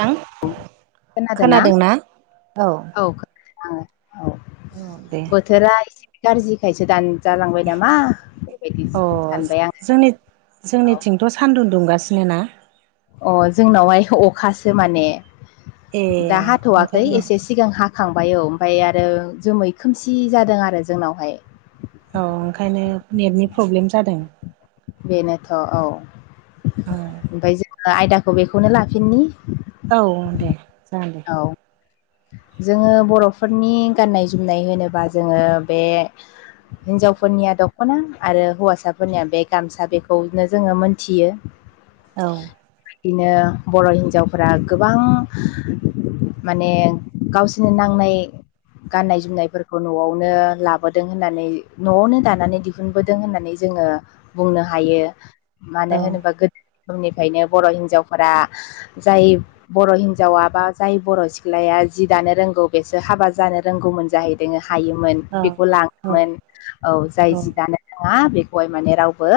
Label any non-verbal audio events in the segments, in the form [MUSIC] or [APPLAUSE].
थां औ खोनादों ना खोनादोंना? औ खोनादों आंङो औ औ दे बोथोरा एसे गाज्रिखायसो दानजालांबाय नामा बेबायदि अ सानबाय आं जोंनि जोंनिथिंथ' सानदुं दुंगासिनो ना अ जोंनावहाय अखासो माने ए दा हाथ'वाखै ओंखायनो एसे सिगां हाखांबाय औ ओमफ्राय आरो जोमै खोमसि जादों आरो जोंनावहाय औ ओंखायनो नेटनि प्रब्लेम जादों बेनोथ' औ औ ओमफ्राय जोङो आयदाखौ बेखौनो लाफिननि औ दे जागोन दे औ जोंङो बर'फोरनि गाननाय जोमनाय होनोबा जोंङो बे हिनजावफोरनिया दख'ना आरो हौवासाफोरनिया बे गामसा बेखौनो जोंङो मोनथियो [INAUDIBLE] औ बिदिनो बर' हिन्जावफोरा गोबां माने गावसोरनि नांनाय गाननाय जोमनायफोरखौ न'आवनो लाबोदों होननानै न'आवनो दानानै दिहुन थफुनबोदों होननानै जोंङो बुंनो हायो मानो औ होनोबा गोदो समनिफ्रायनो बर' हिनजावफोरा जाय बर' हिनजाव बा जाय बर' सिख्लाया जि दानो रोंगौ बेसो हाबा जानो रोंगौमोन जाहैदों हायोमोन औ बेखौ औ लांङोमोन औ जाय जि दानो रोंङा बेखौहाय माने रावबो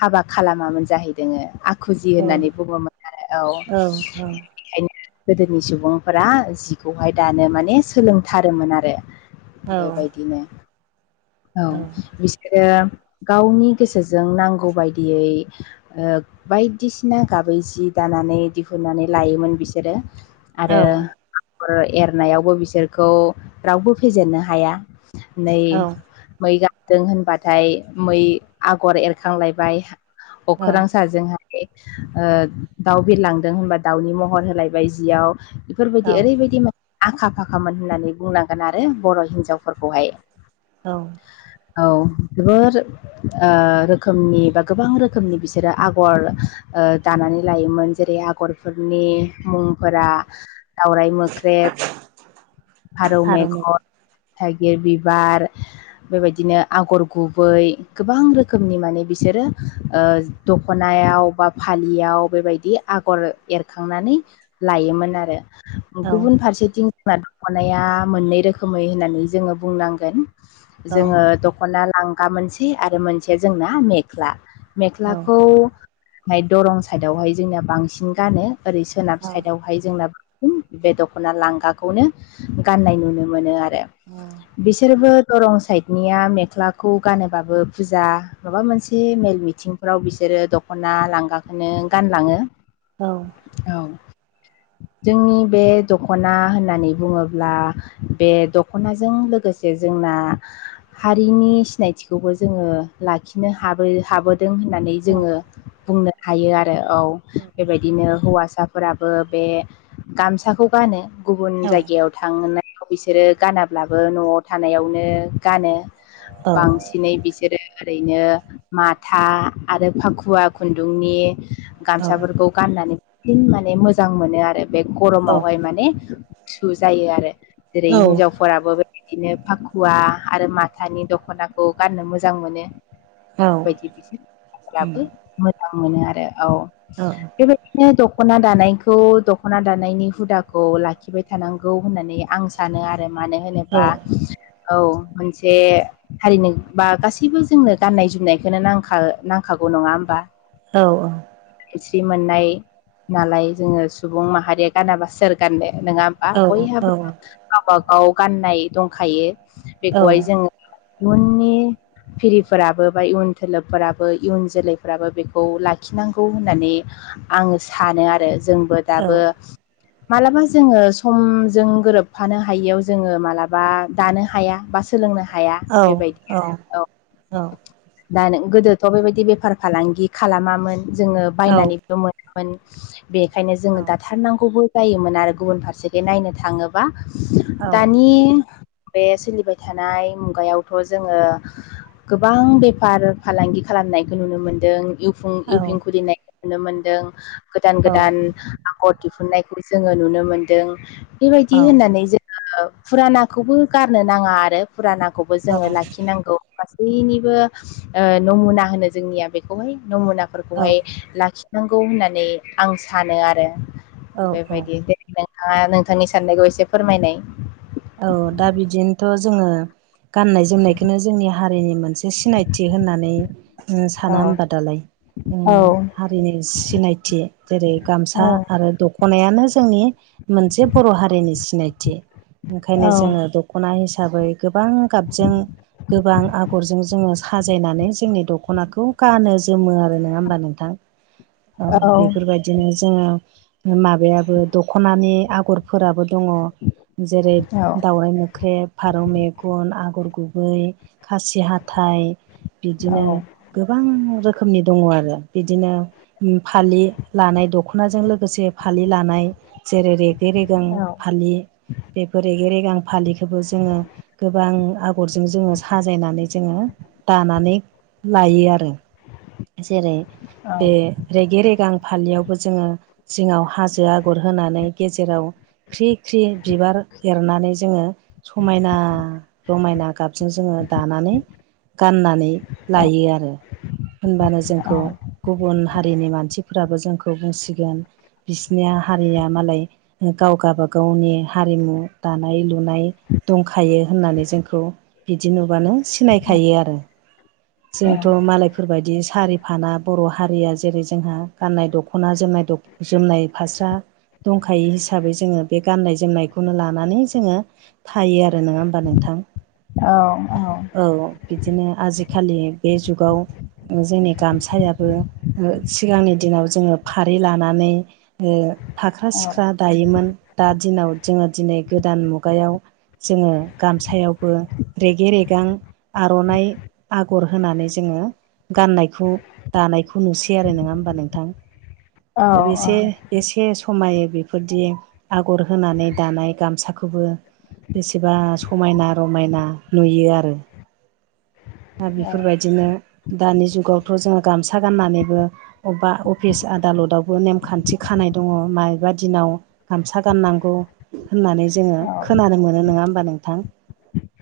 हाबा खालामामोन जाहैयामोन जाहैदों खुजि औ होननानै बुंङोमोन आरो औ ओंखायनो गोदोनि सुबुं सुबुंफोरा जिखौहाय दानो माने सोलोंथारोमोन आरो बेबायदिनो औ बिसोरो गावनि गोसोजों नांगौ बायदियै बायदिसिना गाबै जि दानानै दिहुननानै लायोमोन बिसोरो आरो आगर एरनायावबो बिसोरखौ रावबो फेजेननो हाया नै औ मै गारदों होनबाथाय मै आगर एरखांलायबाय अखोरां साजोंहाय ओ दाउ बिरलांदों होनबा दाउनि महर होलायबाय जियाव औ बेफोरबायदि ओरैबायदि मा आखा फाखामोन होननानै बुंनांगोन आरो बर' हिनजावफोरखौहाय औ औ जोबोर ओ रोखोमनि बा गोबां रोखोमनि बिसोरो आगर ओ दानानै लायोमोन जेरै आगरफोरनि मुं फोरा दावराइ मोख्रेब फारौ मेगन थाइगिर बिबार बेबायदिनो आगर गुबै गोबां रोखोमनि माने बिसोरो ओ दखनायाव बा फालियाव बेबायदि आगर एरखांनानै लायोमोन आरो औ गुबुन फारसेथिं जोंना दख'नाया मोननै रोखोमै होननानै जोङो बुंनांगोन। औ जोङो दख'ना लांगा मोनसे आरो मोनसे जोंना मेख्ला। औ मेख्लाखौ हाय दरं साइदआवहाय जोंना बांसिन गानो ओरै सोनाब औ साइडआव बेहाय जोंना बांसिन बे दख'ना लांगाखौनो गाननाय नुनो मोनो आरो। बिसोरबो दरं साइडनिया मेख्लाखौ गानोबाबो फुजा माबा मोनसे मेल मिथिं फ्राव बिसोरो दख'ना लांगाखोनो गानलाङो औ औ जोंनि बे दख'ना होननानै बुङोब्ला बे दख'नाजों लोगोसे जोंना हारिनि सिनायथिखौबो जोङो लाखिनो हाबो हाबो होननानै जोङो बुंनो हायो आरो औ बेबायदिनो हौवासा फोराबो बे गामसाखौ गानो गुबुन जायगायाव थांनायाव बिसोरो गानाब्लाबो न'आव थानायावनो गानो बांसि नै बिसोरो ओरैनो माथा आरो फाखुवा खुन्दुंनि औ गामसाफोरखौ गाननानै बन माने मोजां मोनो आरो बे औ गरमावहाय माने गुसु जायो आरो जेरै औ हिनजाव फोराबो बेबायदिनो फाखुवा आरो माथानि दख'नाखौ गाननो मोजां मोनो। उम [UNINTELLIGIBLE] मोजां मोनो आरो औ औ बेबाय बिदिनो दख'ना दानायखौ दख'ना दानायनि हुदाखौ लाखिबाय थानांगौ होननानै आं सा सानो आरो मानो औ होनोबा औ मोनसे हारिनो बा गासैबो जोंनो गाननाय जोमनायखौनो नांखा नांखागौ नङा होमबा। औ औ खस्रि मोननाय नालाय जोङो सुबुं माहारिया गानाबा सोर गाननो नोंङा आ औ बयहाबो गावबा गाव गाननाय दंखायो औ बेखौहाय जोङो इयुननि फिरिफोराबो बा इयुन खोलोबफोराबो इयुन जोलैफोराबो बेखौ लाखिनांगौ होननानै आङो सानो आरो जोंबो दाबो मालाबा जोङो समजों गोरोबफानो हायैयाव जोङो मालाबा दानो हाया बा सोलोंनो हाया औ बेबायदिनो औ दा नों गोदोथ' बेबायदि बेफार फालांगि खालामामोन जोङो बायनानै मोनोमोन बेखायनो जोङो दाथारनांगौबो जायोमोन आरो गुबुन फारसेथिं नायनो थाङो बा दानि बे सोलिबाय थानाय मुगायावथ' जोङो गोबां बेफार फालांगि खालामनायखौ नुनो मोनदों। इउ फुं इउफिं खुलिनायखौ नुनो मोनदों गोदान गोदान आगर दिहुननायखौ जोङो नुनो मोनदों बेबायदि होननानै जों फुरानाखौबो गारनो नाङा आरो फुरानाखौबो जोङो लाखिनांगौ गासैनिबो ओ नमुना होनो जोंनिया बेखौनो नमुना फोरखौहाय लाखिनांगौ होननानै आं सानो आरो। औ औ औ बेबायदि दिेनै नोंथाङा नोंथांनि साननायखौ एसे फोरमायनाय। औ दा बिदिनोथ' जोङो गाननाय जोमनायखौोजोंनि हारिनि मोनसे सिनायथि होननानै जोङो औ साना होमबा दालाय। औ हारिनि सिनायथि जेरै औ गामसा आरो दख नायानो जोंनि मोनसे बर' हारिनि सिनायथि। ओंखायनो जोङो औ दख'ना हिसाबै गोबां गाबजों गोबां आगरजों जोङो साजायनानै जोंनि दख'नाखौ गानो जोमो आरो नङा होमबा नोंथां औ बेफोरबायदि बिदिनो जोङो माबायाबो दख'नानि आगरफोराबो दङ जेरै दावराइ मोख्रेब फारौ मेगन आगर गुबै खासि हाथाइ बिदिनो औ गोबां रोखोमनि दङ आरो बिदिनो फालि लानाय दखनाजों लोगोसे फालि लानाय जेरै रै रेगे रेगां औ फालि बेफोरखौ रेगां फालिखौबो जोङो गोबां आगरजों जोङो साजायनानै जोङो दानानै लायो आरो जेरै औ बे रेगे रेगां फालियावबो जोङो जिङाव हाजो आगर होनानै गेजेराव ख्रि ख्रि बिबार एरनानै जोङो समायना रमायना गाब बिनो जोङो दानानै गाननानै लायो आरो होनबानो जोंखौ गुबुन हारिनि मानसिफोराबो जोंखौ बुंसिगोन बिसिनिया हारिया मालाय गाव गाबागावनि हारिमु दानाय लुनाय दंखायो होननानै जोंखौ बिदि नुबानो सिनायखायो आरो जोंथ' मालायफोरबायदि सारिफाना बर' हारिया जेरै जोंहा गाननाय दख'ना जोमनाय जोमनाय फास्रा दंखायो हिसाबै जोङो बे गाननाय जोमनायखौनो लानानै जोङो थायो आरो नङा होमबा नोंथां औ औ औ बिदिनो आजिखालि बे जुगाव जोंनि गामसायाबो सिगांनि दिनाव जोङो फारि लानानै फाख्रा सिख्रा दायोमोन दा दिनाव जोङो दिनै गोदान मुगायाव जोङो गामसायावबो रेगे रेगां आर'नाइ आगर होनानै जोङो गाननायखौ दानायखौ नुसै आरो नङा होमबा नोंथां दा बेसे एसे समायो बेफोरदि आगर होनानै दानाय गामसाखौबो बेसेबा समायना रमायना नुयो आरो दा बेफोरबायदिनो दानि जुगावथ' जोङो गामसा गाननानैबो अबेबा अफिस आदालतावबो नेमखान्थि खानाय दङ मायबा दिनाव गामसा गाननांगौ होननानै जोङो खोनानो मोनो नङा होमबा नोंथां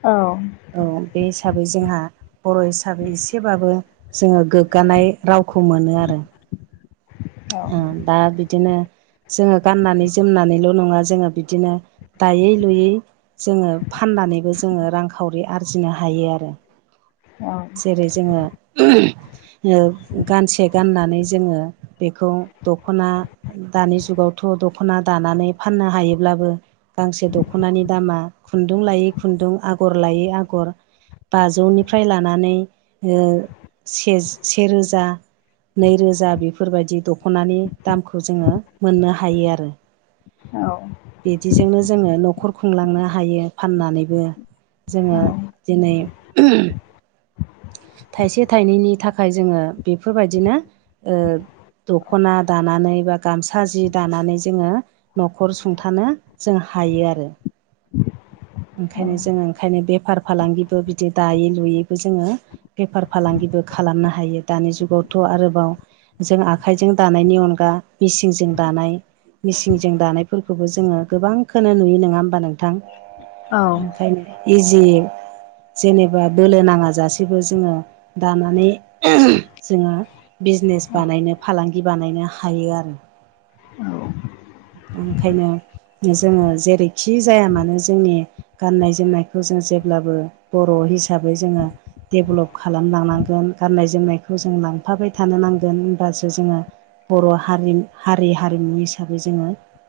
औ औ बे हिसाबै जोंहा बर' हिसाबै एसेबाबो जोङो गोग्गानाय रावखौ मोनो आरो दा बिदिनो जोङो गाननानै जोमनानैल' नङा जोङो बिदिनो दायै लुयै जोङो फाननानैबो जोङो रांखावरि आरजिनो हायो आरो जेरै जोङो गानसे गाननानै जोङो बेखौ दख'ना दानि जुगावथ' दख'ना दानानै फाननो हायो अब्लाबो गांसे दख'नानि दामा खुन्दुं लायै खुन्दुं आगर लायै आगर बाजौनिफ्राय लानानै सेरोजा नैरोजा बेफोरबायदि दख'नानि दामखौ जोङो मोननो हायो आरो औ बिदिजोंनो जोङो न'खर खुंलांनो हायो फाननानैबो जोङो दिनै थाइसे थाइनैनि थाखाय जोङो बेफोरबायदिनो दख'ना दानानै बा गामसा जि दानानै जोङो न'खर सुंथानो जों हायो आरो ओंखायनो जोङो ओंखायनो बेफार फालांगिबो बिदि दायै लुयैबो जोङो। बेफार फालांगिबो खालामनो हायो दानि जुगावथ' आरोबाव जों आखाइजों दानायनि अनगा मेसिंजों दानाय मेसिनजों दानायफोरखौबो जोङो गोबांखौनो नुयो नङा होमबा नों ओंखायनो इजि जेनेबा बोलो नाङा जासेबो जोङो दानानै जोङो बिजनेस बानायनो फालांगि बानायनो हायो आरो ओंखायनो जोंङो जेरैखि जाया मानो जोंनि गाननाय जोमनायखौ जों जेब्लाबो बर' हिसाबै जोंङो डेभलप खालामलांनांगोन गाननाय जोमनायखौ जों लांफाबाय थानो नांगोन होनबासो जोंङो। बर' हारि हारि हारिमु हिसाबै जोंङो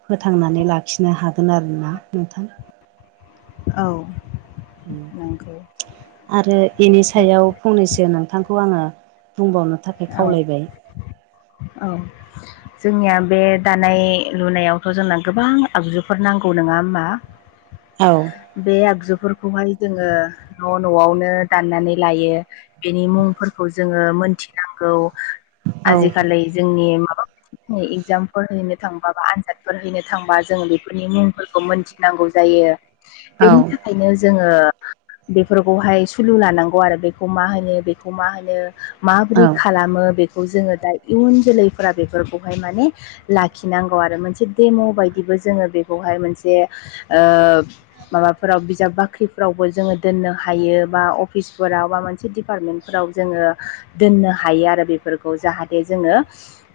फोथांनानै लाखिनो हागोन आरोना नोंथां औ नंगौ उम आरो इनि सायाव फंनैसो नोंथांखौ आङो बुंबावनो थाखाय औ खावलायबाय औ जोंनिया बे दानाय लुनायावथ' जोंना गोबां आगजुफोर नांगौ नङा होमबा औ बे आगजुफोरखौहाय जोङो न' न'आवनो दाननानै लायो बेनि मुंफोरखौ जोङो मोनथिनांगौ औ आजिखालि जोंनि माबा इगजामफोर हैनो थांबा बा आनजादफोर हैनो थांबा जोङो बेफोरनि मुंफोरखौ मोनथि नांगौ जायो औ बेनि थाखायनो जोंङो बेफोरखौहाय सुलु लानांगौ आरो बेखौ मा होनो बेखौ मा होनो। औ माबोरै खालामो बेखौ जोङो दा इयुन जोलैफोरा बेफोरखौहाय माने लाखिनांगौ आरो मोनसे दडेम' बायदिबो जोङो बेखौहाय मोनसे ओ माबाफोराव बिजाब बाख्रिफोरावबो जोङो दोननो हायो बा अफिसफोराव बा मोनसे डिपार्टमेन्ट फोराव जोङो दोननो हायो आरो बेफोरखौ जाहाथे जोंङो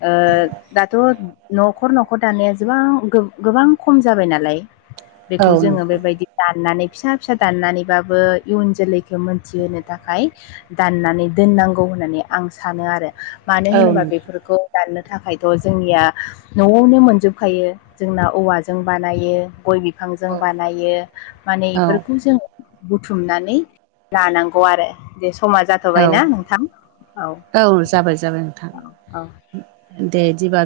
ओ दाथ' न'खर न'खर दानायाबां गोबां खम जाबाय नालाय औ बेखौ जोङो नोंथां बेबायदि दाननानै फिसा फिसा दाननानैबाबो इयुन जोलैखौ मोनथिहोनो थाखाय दाननानै दोननांगौ होननानै आं सानो आरो मानो औ होनोब्ला नोंथां फोरफोरखौ दाननो थाखायथ' जोंनिया न'आवनो मोनजोबखायो जोंना औवाजों बानायो गय बिफांजों बानायो माने औ बेफोरखौ जों बुथुमनानै लानांगौ आरो जे समा औ जाथ'बायना नोंथां औ औ जाबाय जाबाय नोंथां औ औ दे बिदिबा